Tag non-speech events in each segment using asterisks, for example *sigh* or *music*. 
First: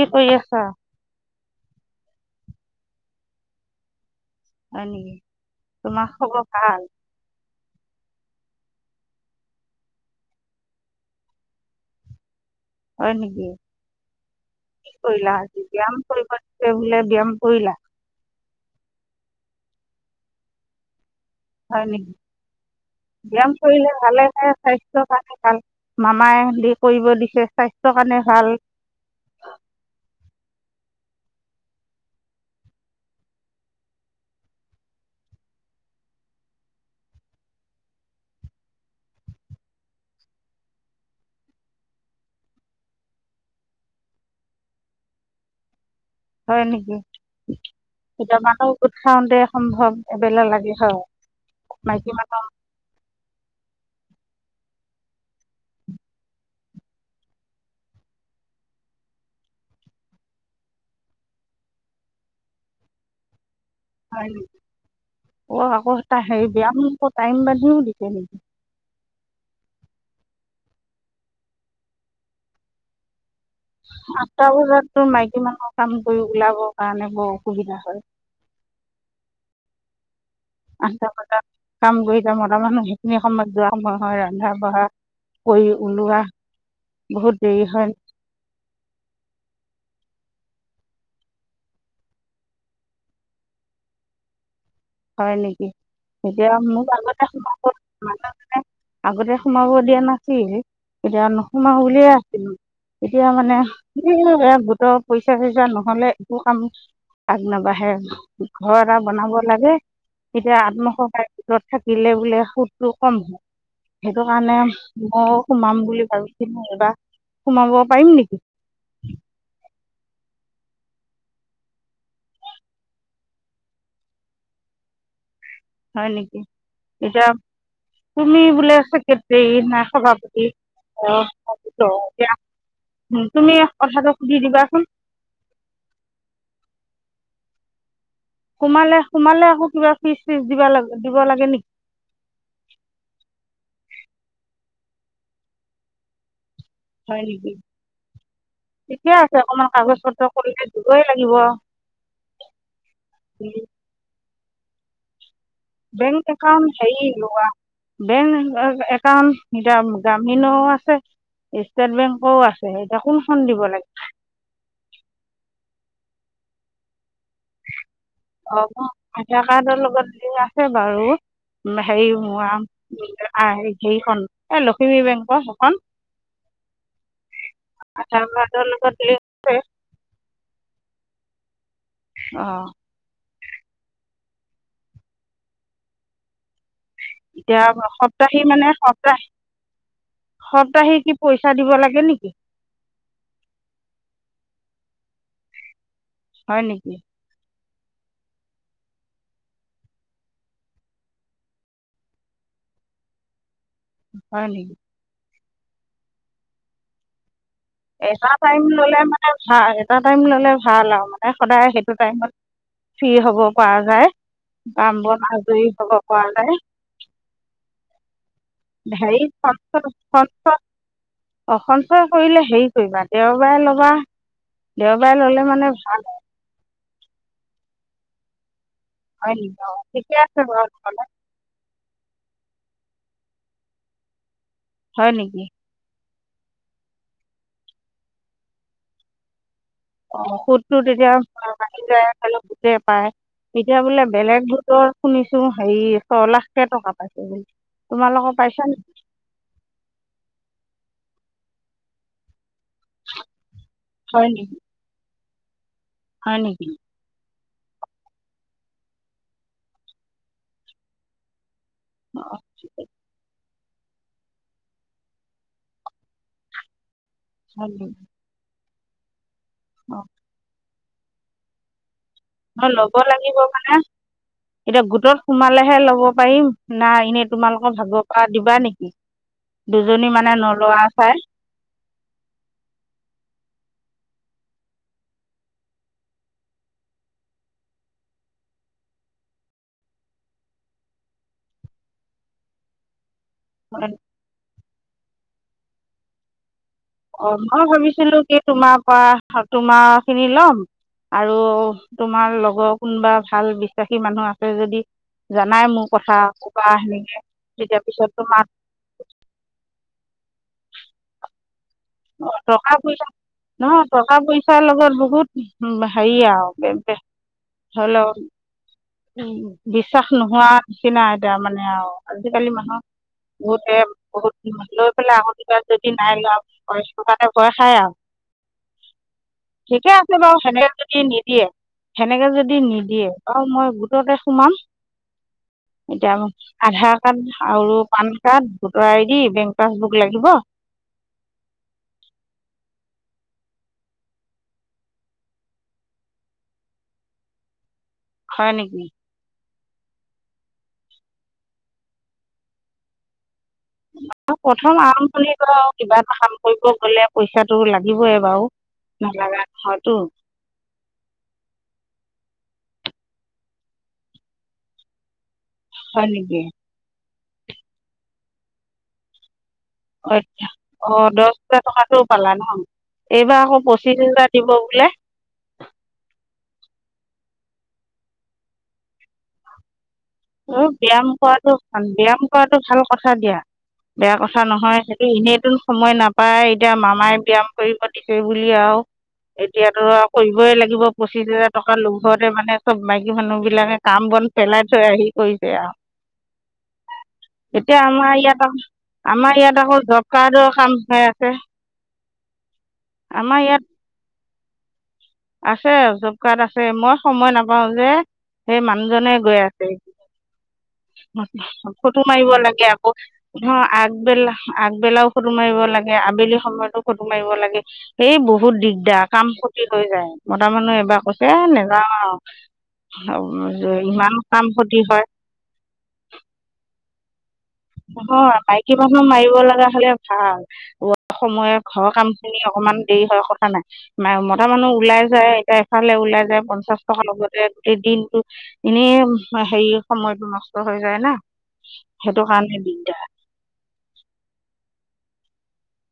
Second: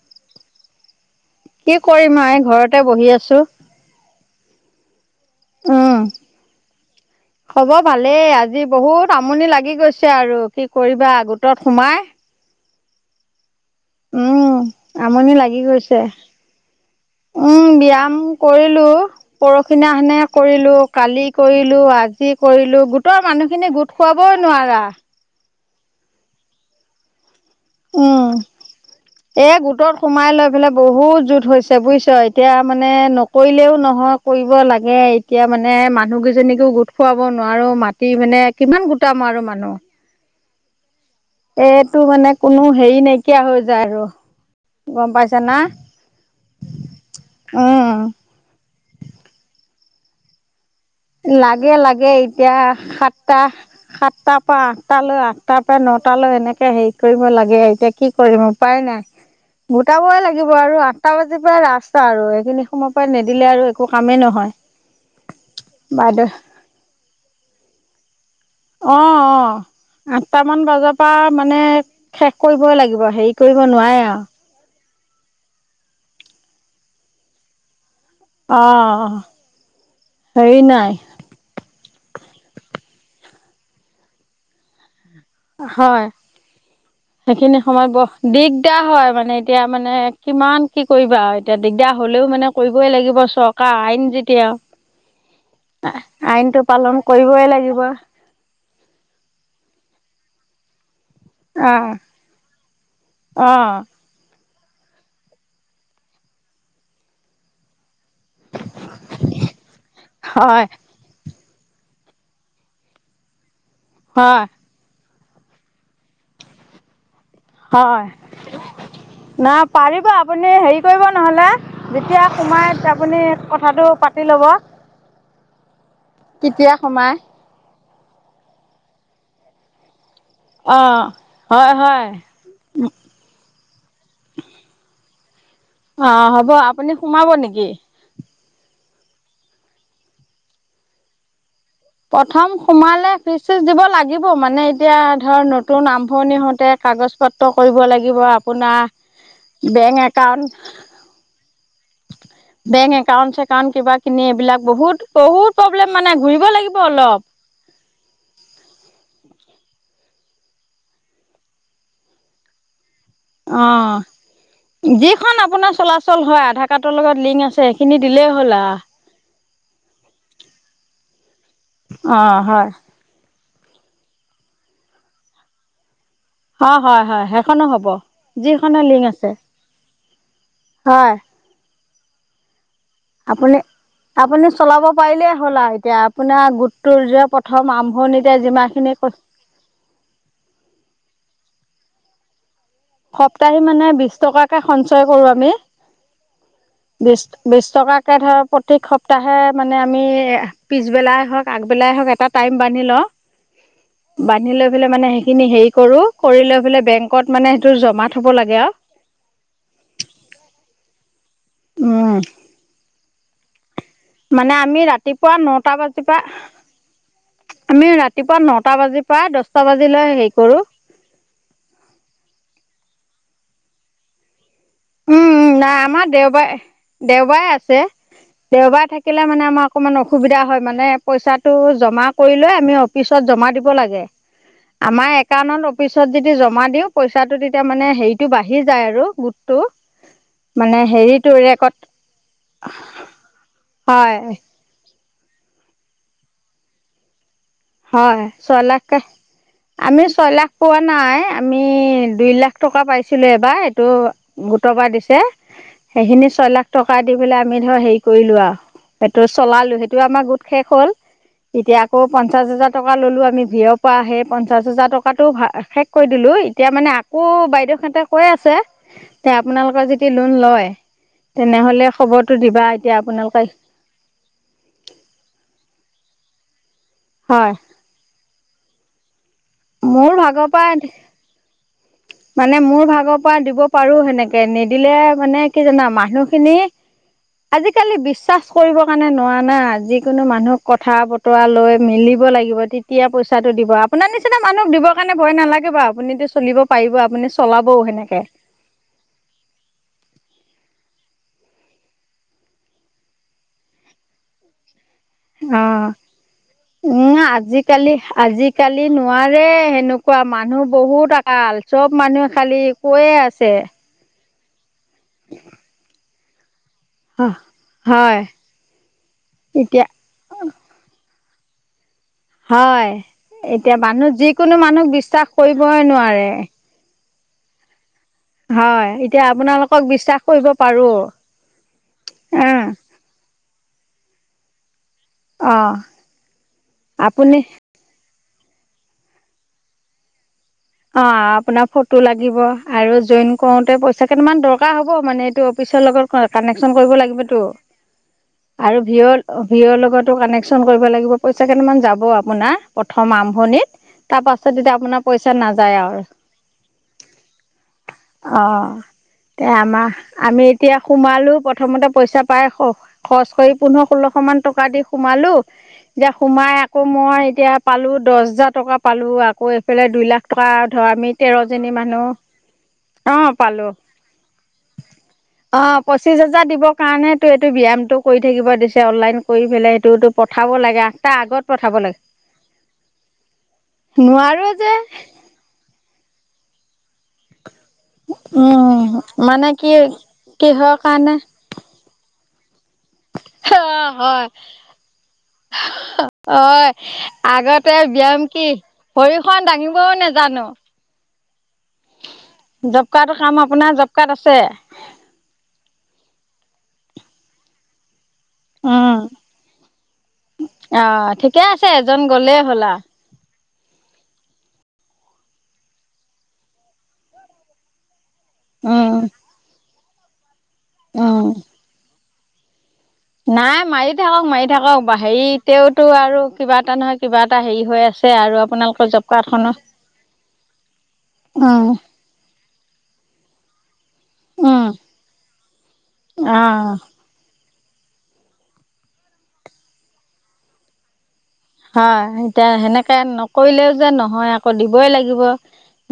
কি কৰি আছ কি কৰিম নো ঘৰতে বহি আছো। হয় নেকি উম তোমাৰ খবৰ ভাল খবৰ ভালেই আছে আজি বহুত আমনি লাগি গৈছে আৰু কি কৰিবা গোটত সোমাই। হয় নেকি উম কি কৰিলা আমনি আজি লাগি ব্যায়াম গৈছে, কৰিব দিছে বোলে ব্যায়াম উম কৰিলা ব্যায়াম কৰিলো। পৰখি দিনাখনে কৰিলো কালি কৰিলো হয় নেকি আজি কৰিলো গোটৰ ব্যায়াম মানুহ খিনি কৰিলে গোট খোৱাবই ভালেহে নোৱাৰা। স্বাস্থ্যৰ কাৰণে ভাল মামাই দি কৰিব দিছে স্বাস্থ্যৰ কাৰণে উম ভাল এ গোটত সোমাই লৈ এইফালে বহুত জোত হৈছে বুজিছ এতিয়া মানে নকৰিলেও নহয় কৰিব লাগে এতিয়া মানে মানুহ কেইজনীকও গোট খুৱাব নোৱাৰো মাটি মানে কিমান গোটাম আৰু মানুহ এইটো মানে কোনো হেৰি নাইকিয়া হৈ যায় আৰু গম পাইছে না হয় নেকি উম। গোট মানুহ গোট খাওতে সম্ভৱ এবেলা লাগে হয় লাগে লাগে মাইকী মানুহ এতিয়া সাতটা সাতটাৰ পৰা আঠটা লৈ আঠটাৰ পৰা নটা লৈ এনেকে হেৰি কৰিব লাগে এতিয়া কি কৰিম উপাই নাই গোটাবই লাগিব আৰু আঠটা বাজি পৰা ৰাস্তা আৰু সেইখিনি সময় পৰা নিদিলে আৰু কামেই হয় নহয়। নেকি ক আকৌ হে বাইদেউ হেৰি বায়াম টাইমো বান্ধি দিছে নি *unintelligible* অ অ আঠটামান বজাৰ পৰা মানে শেষ কৰিবই লাগিব হেৰি কৰিব নোৱাৰে আও তোৰ মাইকী মানুহৰ কাম কৰি ওলাবৰ কাৰণে বৰ অসুবিধা হয়। অহ আঠটা বজাত কাম গৈ মটা মানুহ সেইখিনি সময়ত যোৱা সময় হয় ৰন্ধা- বঢ়া কৰি হয় ওলোৱা বহুত সেইখিনি দেৰি হয় সময়ত বৰ দিগদাৰ হয় মানে এতিয়া মানে কিমান কি কৰিবা আৰু এতিয়া দিগদাৰ হ'লেও মানে কৰিবই লাগিব চৰকাৰ আইন যেতিয়া হয় নেকি এতিয়া আইনটো মোক পালন আগতে কৰিবই সকলো লাগিব যোনে - যোনে আগতে সোমাব দিয়া নাছিল । এতিয়া নোসোমাও অঁ বুলিয়ে আছিলো, এতিয়া মানে অঁ এ গোটৰ পইচা-চইচা নহলে একো কাম আগ নাবাঢ়ে আৰু ঘৰ এটা বনাব লাগে এতিয়া হয় আত্মসহায়ক গোটত থাকিলে বোলে সুতটো কম হয় সেইটো হয় কাৰণে মই সোমাম বুলি ভাবিছিলোঁং এইবা সোমাব হয় পাৰিম নেকি? নাই পাৰিব, আপুনি হেৰি কৰিব নহ'লে, যেতিয়া সোমাই আপুনি কথাটো পাতি ল'ব । হয় নেকি, এতিয়া তুমি বোলে চেক্ৰেটেৰী না সভাপতি! অঁ অ' হয় হয় এতিয়া তুমিয়ে কথাটো সুধি দিবাচোন । অ হ'ব, আপুনি সোমাব নেকি? সোমালে, সোমালে আকৌ কিবা ফিজ চিজ দিবা লাগিব, দিব লাগে নেকি? প্ৰথম সোমালে ফিচ-চিচ দিব লাগিব, মানে এতিয়া, ধৰ নতুন আৰম্ভণি হওঁতে হয় কাগজ-পত্ৰ নেকি কৰিব লাগিব, ঠিকে আছে অকণমান আপোনাৰ কাগজ বেংক পত্ৰ কৰিলে একাউণ্ট দিবই লাগিব বেংক একাউণ্ট, চেকাউণ্ট কিবা খিনি এইবিলাক বহুত, বহুত প্ৰব্লেম মানে বেংক ঘূৰিব একাউণ্ট লাগিব হেৰি, অলপ লোৱা, বেং একা কাৰণ এতিয়া গ্ৰামীণও আছে। ষ্টেট বেংকৰও আছে । অ' যিখন আপোনাৰ চলাচল হয়, আধাৰ কাৰ্ডৰ লগত লিংক আছে সেইখিনি দিলেই হ'ল অ' আৰু আধাৰ কাৰ্ডৰ লগত লিংক আছে বাৰু । হেৰি অ মোৰ হয় আ অ'হ হেৰিখন। এ লখিমী বেংকৰ সেইখন অ' হয়! হয়! সেইখনো হ'ব। আধাৰ কাৰ্ডৰ যিখনে লগত লিংক আছে, হয়। অ'। আপুনি, আপুনি চলাব পাৰিলেই হ'ল আৰু এতিয়া আপোনাৰ গোট এতিয়া সপ্তাহি মানে সপ্তাহ, সপ্তাহিক কি পইচা দিব লাগে? থাকে নেকি? সপ্তাহি মানে, বিশ টকাকে সঞ্চয় কৰোঁ আমি। হয় নেকি বিছ, বিছ বিছ টকাকে ধৰক, প্ৰত্যেক সপ্তাহে মানে, আমি পিছবেলাই হওঁক, আগবেলাই হওঁক, এটা টাইম বান্ধি লওঁ। হয় বান্ধি লৈ নেকি পেলাই মানে সে খিনি হেৰি কৰোঁ, কৰি লৈ পেলাই বেংকত মানে জমা থ'ব এটা লাগে টাইম আৰু ল'লে মানে ভাল। এটা টাইম ল'লে ভাল আৰু। সদায় সেইটো উম, টাইমত, ফ্ৰী হ'ব। *unintelligible* মানে আমি কাম বন ৰাতিপুৱা আজৰি নটা হ'ব বাজিব পা, পৰা যায় আমি ৰাতি হেৰি সনচন কৰোঁ সঞ্চয় কৰিলে হেৰি কৰিবা দেওবাৰে ল'বা দেওবাৰে ললে মানে নাই আমাৰ ভাল হয় দেওবাৰে দেওবাৰে আছে। দেওবাৰ থাকিলে হয় মানে নেকি আমাৰ অঁ অকণমান ঠিকে আছে অসুবিধা হয় বাৰু মানে নহ'লে পইচাটো জমা কৰি লৈ আমি অফিচত জমা দিব লাগে আমাৰ হয় নেকি একানত অফিচ পিছত যেতিয়া জমা দিওঁ পইচা টো তেতিয়া মানে হেৰিটো বাঢ়ি যায় আৰু। অ সুতটো মানে তেতিয়া হেৰিটো বাঢ়ি ৰেকৰ্ড যায়, খ সোতে পায় এতিয়া বোলে হয় বেলেগ গোটৰ। শুনিছো হেৰি ছয় লাখকে টকা পাইছেো বুলি হয় ছয় লাখ আমি ছয় লাখ পোৱা নাই আমি দুই লাখ টকা পাইছিলো এইবাৰ এইটো হয় নেকি ভুটৰবাৰ দিছে সেইখিনি হয় ছয় লাখ নেকি টকা দি পেলাই আমি ধৰা হেৰি কৰিলো আৰু সেইটো চলালো সেইটো আমাৰ গোট শেষ হ'ল এতিয়া আকৌ পঞ্চ হাজ টকা ললো আমি আমি ভিয় পৰা সেই পঞ্চাছ হাজাৰ টকাটো শেষ কৰি দিলোঁ এতিয়া মানে। আকৌ বাইদেউহেঁতে কৈ আছে। তে আপোনালোকৰ যদি লোন লয় তেনেহলে খবৰটো ম দিবা এতিয়া ল'ব লাগিব আপোনালোকে মানে এতিয়া গোটত সোমালেহে লব পাৰিম নাই এনেই হয় তোমালোকৰ ভাগৰ পৰা দিবা নেকি? *inaudible* মোৰ দুজনী মানে ভাগৰ পৰা নলৰা চাই মানে মোৰ ভাগৰ পৰা দিব পাৰো সেনেকে নিদিলে মানে কি জানা মানুহখিনি আজিকালি বিশ্বাস কৰিব কাৰণে নোৱাৰ না যিকোনো মানুহক কথা বতৰা লৈ মিলিব লাগিব তেতিয়া পইচা। চাটো দিব আপোনাৰ নিচিনা মানুহক দিব। স কাৰণে ভয় নালাগে বাৰু আপুনি যে চলিব পাৰিব আপুনি অ মই চলাবও সেনেকে ভাবিছিলো কি তোমাৰ পৰা তোমাৰ খিনি লম। আৰু তোমাৰ লগৰ কোনোবা ভাল বিশ্বাসী মানুহ আছে যদি। জানাই অ মোৰ কথা ক'বা সেনেকে উম তেতিয়া আজিকালি পিছত তোমাক আজিকালি নোৱাৰে সেনেকুৱা মানুহ বহুত আঁ চব মানুহে খালি কৈয়ে আছে। সচাৰ লগত বহুত উ হেৰি আৰু হলও হয় এতিয়া বিশ্বাস নোহোৱা নিচিনা এতিয়া মানে আৰু আজিকালি মানুহ হয় বহুতে এতিয়া মানুহ বহুত যিকোনো মানুহক বিশ্বাস কৰিবই নোৱাৰে ব কাৰণে ভয় খায় আৰু হয় এতিয়া আপোনালোকক ঠিকে বিশ্বাস আছে বাৰু কৰিব সেনেকে পাৰোঁ যদি নিদিয়ে সেনেকে যদি নিদিয়ে বাৰু মই লগকে সোমাম অঁ এতিয়া আধাৰ কাৰ্ড আপুনি আৰু পান কাৰড ভোটৰ আইড বেংক পছবুক লাগিব অ আপোনাৰ ফটো লাগিব আৰু জইন কৰোতে পইচা কেইটামান দৰকাৰ হ'ব মানে এইটো অফিচৰ লগত কানেকশ্যন কৰিব লাগিবতটো হয় আৰু নেকি ভিয়ত ভিঅ'ৰ লগতো কানেকশ্যন কৰিব লাগিব পইচা কেইটামান যাব আপোনাৰ প্ৰথম আৰম্ভণিত তাৰ পাছত প্ৰথম যেতিয়া আপোনাৰ পইচা আৰম্ভণিটো আৰু নাযায় আও কিবা এটা কাম কৰিব গ'লে পইচাটো লাগিবই হ বাৰু নালাগা এতিয়া আমা নহয়তো আমি এতিয়া সোমালো প্ৰথমতে পইচা পইচা পাই খৰচ কৰি পোন্ধৰ ষোল্লশ মান টকা দি সোমালো হয় এতিয়া নেকি সোমাই আকৌ মই এতিয়া পালো দহ হাজাৰ টকা পালো আকৌ এইফালে বা আচ্ছা, বা ধৰ অ অঁ আমি দহ তেৰ হাজাৰ জনী টকাটো মানুহ পালা ন অ এইবাৰ আকৌ পালো পঁচিছ হাজাৰ দিব বোলে অ পঁচিশ হোজাৰ দিবৰ কাৰণে। টো এইটো ব্যায়ামটো কৰি থাকিব দিছে অনলাইন কৰি পেলাই সেইটোতো। পঠাব লাগে ব্যায়াম আঠটাৰ আগত কৰাটো পঠাব লাগে ব্যায়াম কৰাটো ভাল কথা দিয়া বেয়া কথা নোৱাৰোঁ যে নহয় সেইটো এনেই। নতুন সময় নাপায় এতিয়া মামাই ব্যায়াম। কৰিব দিছে বুলি আৰু উম মানে কি এতিয়াতো আৰু কৰিবই কিহৰ লাগিব কাৰণে পঁচিশ হোজাৰ টকা লব। ঘৰে মানে। চব মাইকী মানুহ বিলাকে কাম বন হয় পেলাই থৈ আহি। কৰিছে আৰু অঁ আগতে এতিয়া আমাৰ ব্যায়াম ইয়াত কি আকৌ ভৰিখন দাঙিবও নোজানো। আছেঁ। জব কাৰ্ডৰ কাম আপোনাৰ জব কাৰ্ড আ। ছে। আছে জব কাৰ্ড আছে মই সময় নাপাওঁ যে। সেই মানুহজনে গৈ আছে অ', ঠিকে আছে এজন ফটো মাৰিব গ'লেই হ'ল ।লাগে আৰু আকৌ ন আগবেলা আগবেলাও ফটো মাৰিব লাগে আবেলি সময়তো ফটো মাৰিব লাগে। এই বহুত উম, দিগদাৰ কাম প্ৰতি। হৈ যায়। মতা মানুহ এইবাৰ কৈছে উম। এ নাযাওঁ আও। *inaudible* নাই মাৰি থাকক মাৰি ক্ষতি থাকক হয় হেৰিতেওঁতো আৰু কিবা এটা নহয় কিবা এটা হেৰি হৈ আছে নহয় আৰু মাইকী আপোনালোকৰ মানুহ জব মাৰিব কাৰ্ডখনৰ লগা হলে ভাল বহুত সময় উম, ঘৰৰ কাম খিনি অকণমান দেৰি হোৱাৰ কথা নাই। ম মতা উম। মানুহ ওলাই যায় এতিয়া এফালে ওলাই যায় অ', পঞ্চাশ টকাৰ লগতে দিনতটো এনেই হেৰি সময়টো নষ্ট হৈ যায় না। সেইটো হয়। এতিয়া কাৰণে দিগদাৰ সেনেকে নকৰিলে যে নহয় আক দিবই লাগিব।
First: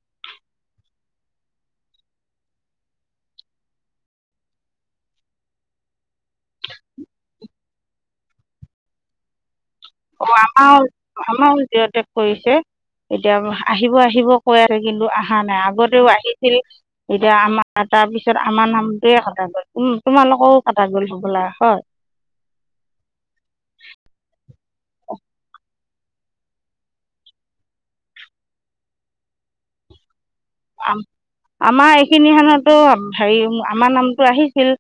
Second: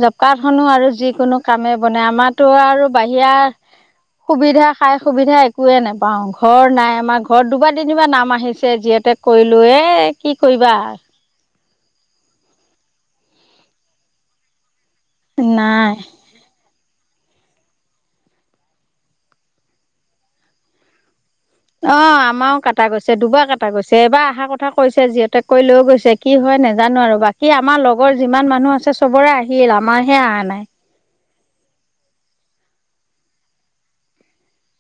জব কাৰ্ড খনো আৰু যিকোনো কামে বনাই, আমাৰো আৰু বাহিৰা সুবিধা খাই সুবিধা একয়ে নেপাও। ঘৰ নাই আমাৰ ঘৰত দুবাৰ তিনিবাৰ নাম আহিছে যিহতে কৰিলো এ অঁ আমাৰ আমা জিৰ টেগ কৰিছে এতিয়া আহিব আহিব কৈ কিন্তু অহা নাই আগতেও আহিছিল। এতিয়া আমাৰ তাৰপিছত আমাৰ নামটোৱে কটা গ'ল। তোমালো কওঁ কটা গ'ল হ'বলা হয় অঁ আমাৰও কটা গৈছে, দুবাৰ কটা গৈছে, এবাৰ অহাৰ কথা। কৈছে যিওঁতেক কৈ লৈ গৈছে। কি হয় নাজানো আৰু? বাকী আমাৰ লগৰ যিমান মানুহ আছে চবৰে আহিল, আমাৰহে অহা নাই। *unintelligible* আমাৰ এইখিনিখনতো হেৰি, আমাৰ নামটো আহিছিল,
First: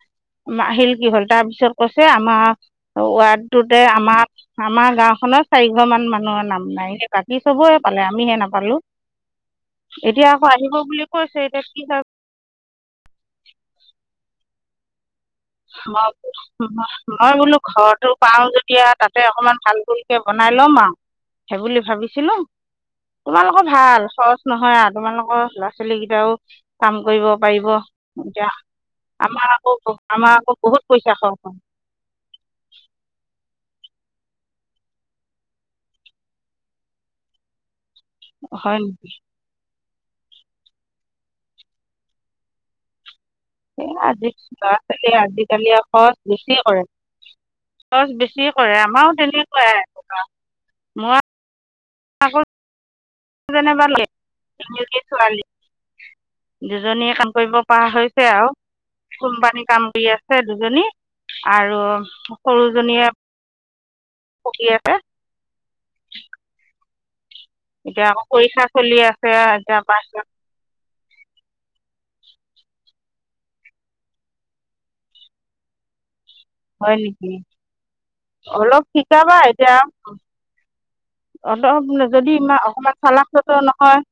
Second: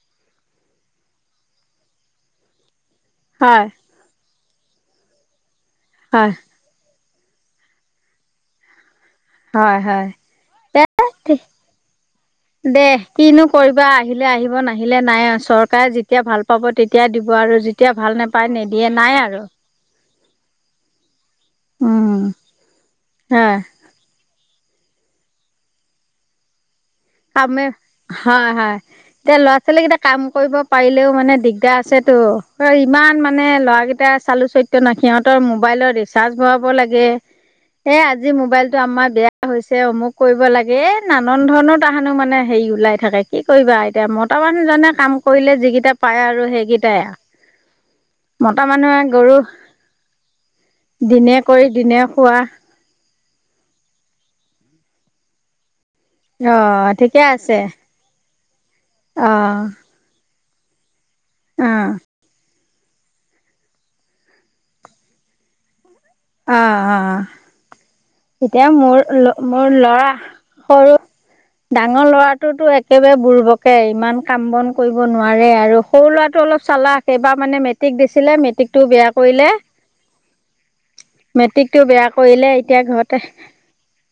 আহিল কি হ'ল তাৰপিছত কৈছে আমাৰ হয় ৱাৰ্ডটোতে আমাৰ আমাৰ গাঁওখনত চাৰিঘৰ মান হয় মানুহৰ নাম নাই বাকী চবয়ে পালে আমিহে নাপালো। হয় হয়। এতিয়া আকৌ আহিব দে বুলি কৈছে এতিয়া কি হয়? দে। কিনো কৰিবা আহিলে আহিব! নাহিলে নাই আ। চৰকাৰে যেতিয়া ভাল পাব মই তেতিয়া মই দিব বোলো আৰু, যেতিয়া ঘৰতো ভাল পাওঁ নোপায় যেতিয়া নিদিয়ে তাতে নাই আৰু। অকণমান ভাল ভুলকৈ বনাই ল'ম আও। সে বুলি উম ভাবিছিলো, হয় তোমালোকৰ ভাল সচ নহয় আ তোমালোকৰ ল'ৰা ছোৱালী কেইটাও কাম কৰিব কামে পাৰিব এতিয়া হয় হয় এতিয়া আমাৰ ল'ৰা আকৌ ছোৱালী কেইটা কাম আমাৰ আকৌ কৰিব বহুত পাৰিলেও পইচা মানে খৰচ হয় দিগদাৰ আছেতো ইমান মানে মানে ল'ৰাকেইটা চালো চৰিত্ৰ ন, সিহঁতৰ মোবাইলৰ ৰিচাৰ্জ ভৰাব লাগে এ আজি মোবাইলটো হয় আমাৰ নেকি বেয়া হৈছে ছে অমোক কৰিব লাগে এ নানন ধৰণৰ তাহানো মানে হেৰি ওলাই থাকে কি কৰিবা এই এতিয়া আজি মতা ল'ৰা মানুহজনে কাম ছোৱালীয়ে কৰিলে আজিকালি আৰু যিকেইটা খৰচ পায় আৰু বেছি কৰে সেইকেইটাই খৰচ বেছি আৱ মতা কৰে মানুহে আমাৰো গৰু তেনেকুৱাই মই দিনে কৰি দিনে খোৱা যেনেবা অ দুজনীয়ে ঠিকে কাম কৰিব আছে পাৰা হৈছে আৱ অ কোম্পানী কাম কৰি আছে সে দুজনী অ আৰু সৰুজনীয়ে পঢ়ি আছে। অ অ *inaudible* এতিয়া আকৌ এতিয়া পৰীক্ষা মোৰ চলি আছে মোৰ ল'ৰা এতিয়া সৰু ডাঙৰ ল'ৰাটোতো একেবাৰে বুৰ্বকে ইমান কাম বন কৰিব নোৱাৰে আৰু সৰু ল'ৰা টো অলপ হয় চালাক নেকি এইবা মানে মেট্ৰিক দিছিলে মেট্ৰিক অলপ টো বেয়া শিকাবা কৰিলে এতিয়া মেট্ৰিকটো অলপ বেয়া যদি কৰিলে ই এতিয়া অকমান ঘৰতে চালাক চৰিত্ৰৰ নহয়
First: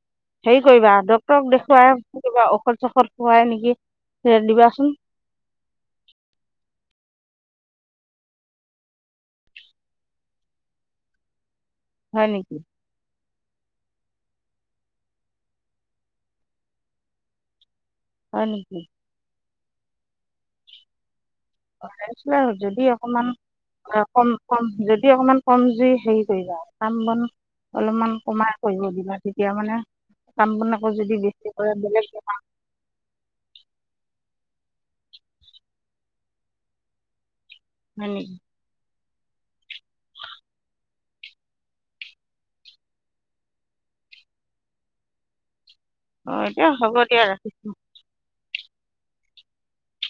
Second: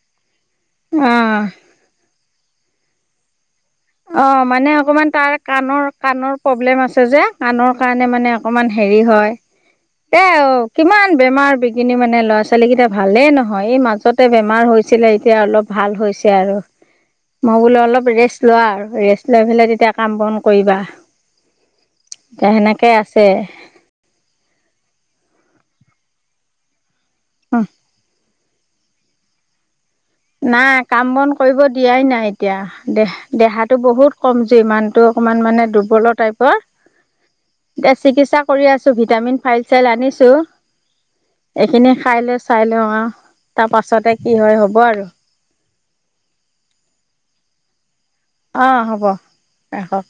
হেৰি কৰিবা অঁ ডক্তৰক দেখুৱাই কিবা ঔষধ চৌষদ খুৱাই নেকি অ মানে দিবাচোন অকমান তাৰ কাণৰ কাণৰ প্ৰব্লেম আছে যে কাণৰ কাৰণে মানে অকমান হেৰি হয় এ কিমান বেমাৰ বি বিঘিনি মানে হয় ল'ৰা নেকি ছোৱালীকেইটা ভালেই নহয় হয় এই মাজতে বেমাৰ হৈছিলে এতিয়া অলপ ভাল হৈছে আৰু মই বোলো অলপ ৰে হয় লোৱা নেকি আৰু ৰেষ্ট লৈ পেলাই। তেতিয়া কাম বন কৰিবা। অ ৰেচ এতিয়া লওক যদি সেনেকৈ আছে অকমান কম কম যদি অকমান কম। জুই সেই কৰিবা কাম বন অঁ অলপমান কমা। কৰিব দিবা তেতিয়া মানে কাম বন নাই আকৌ কাম যদি বন বেছি কৰিব কৰে দিয়াই বেলেগ নাই বেমাৰ এতিয়া দেহ দেহাতো বহুত কমজুৰি মানুহতো অকনমান মানে দুৰ্বলৰ টাইপ। পৰ দে হয় নেকি চিকিৎসা কৰি আছোঁ। ভিটামিন ফাইল চেল আনিছোঁ। এইখিনি খাই লৈ চাই লওঁ আহ তাৰ পাছতে কি হয় হ'ব আৰু অ এতিয়া হ'ব দিয়া ৰাখিছো। অ হ'ব ৰাখক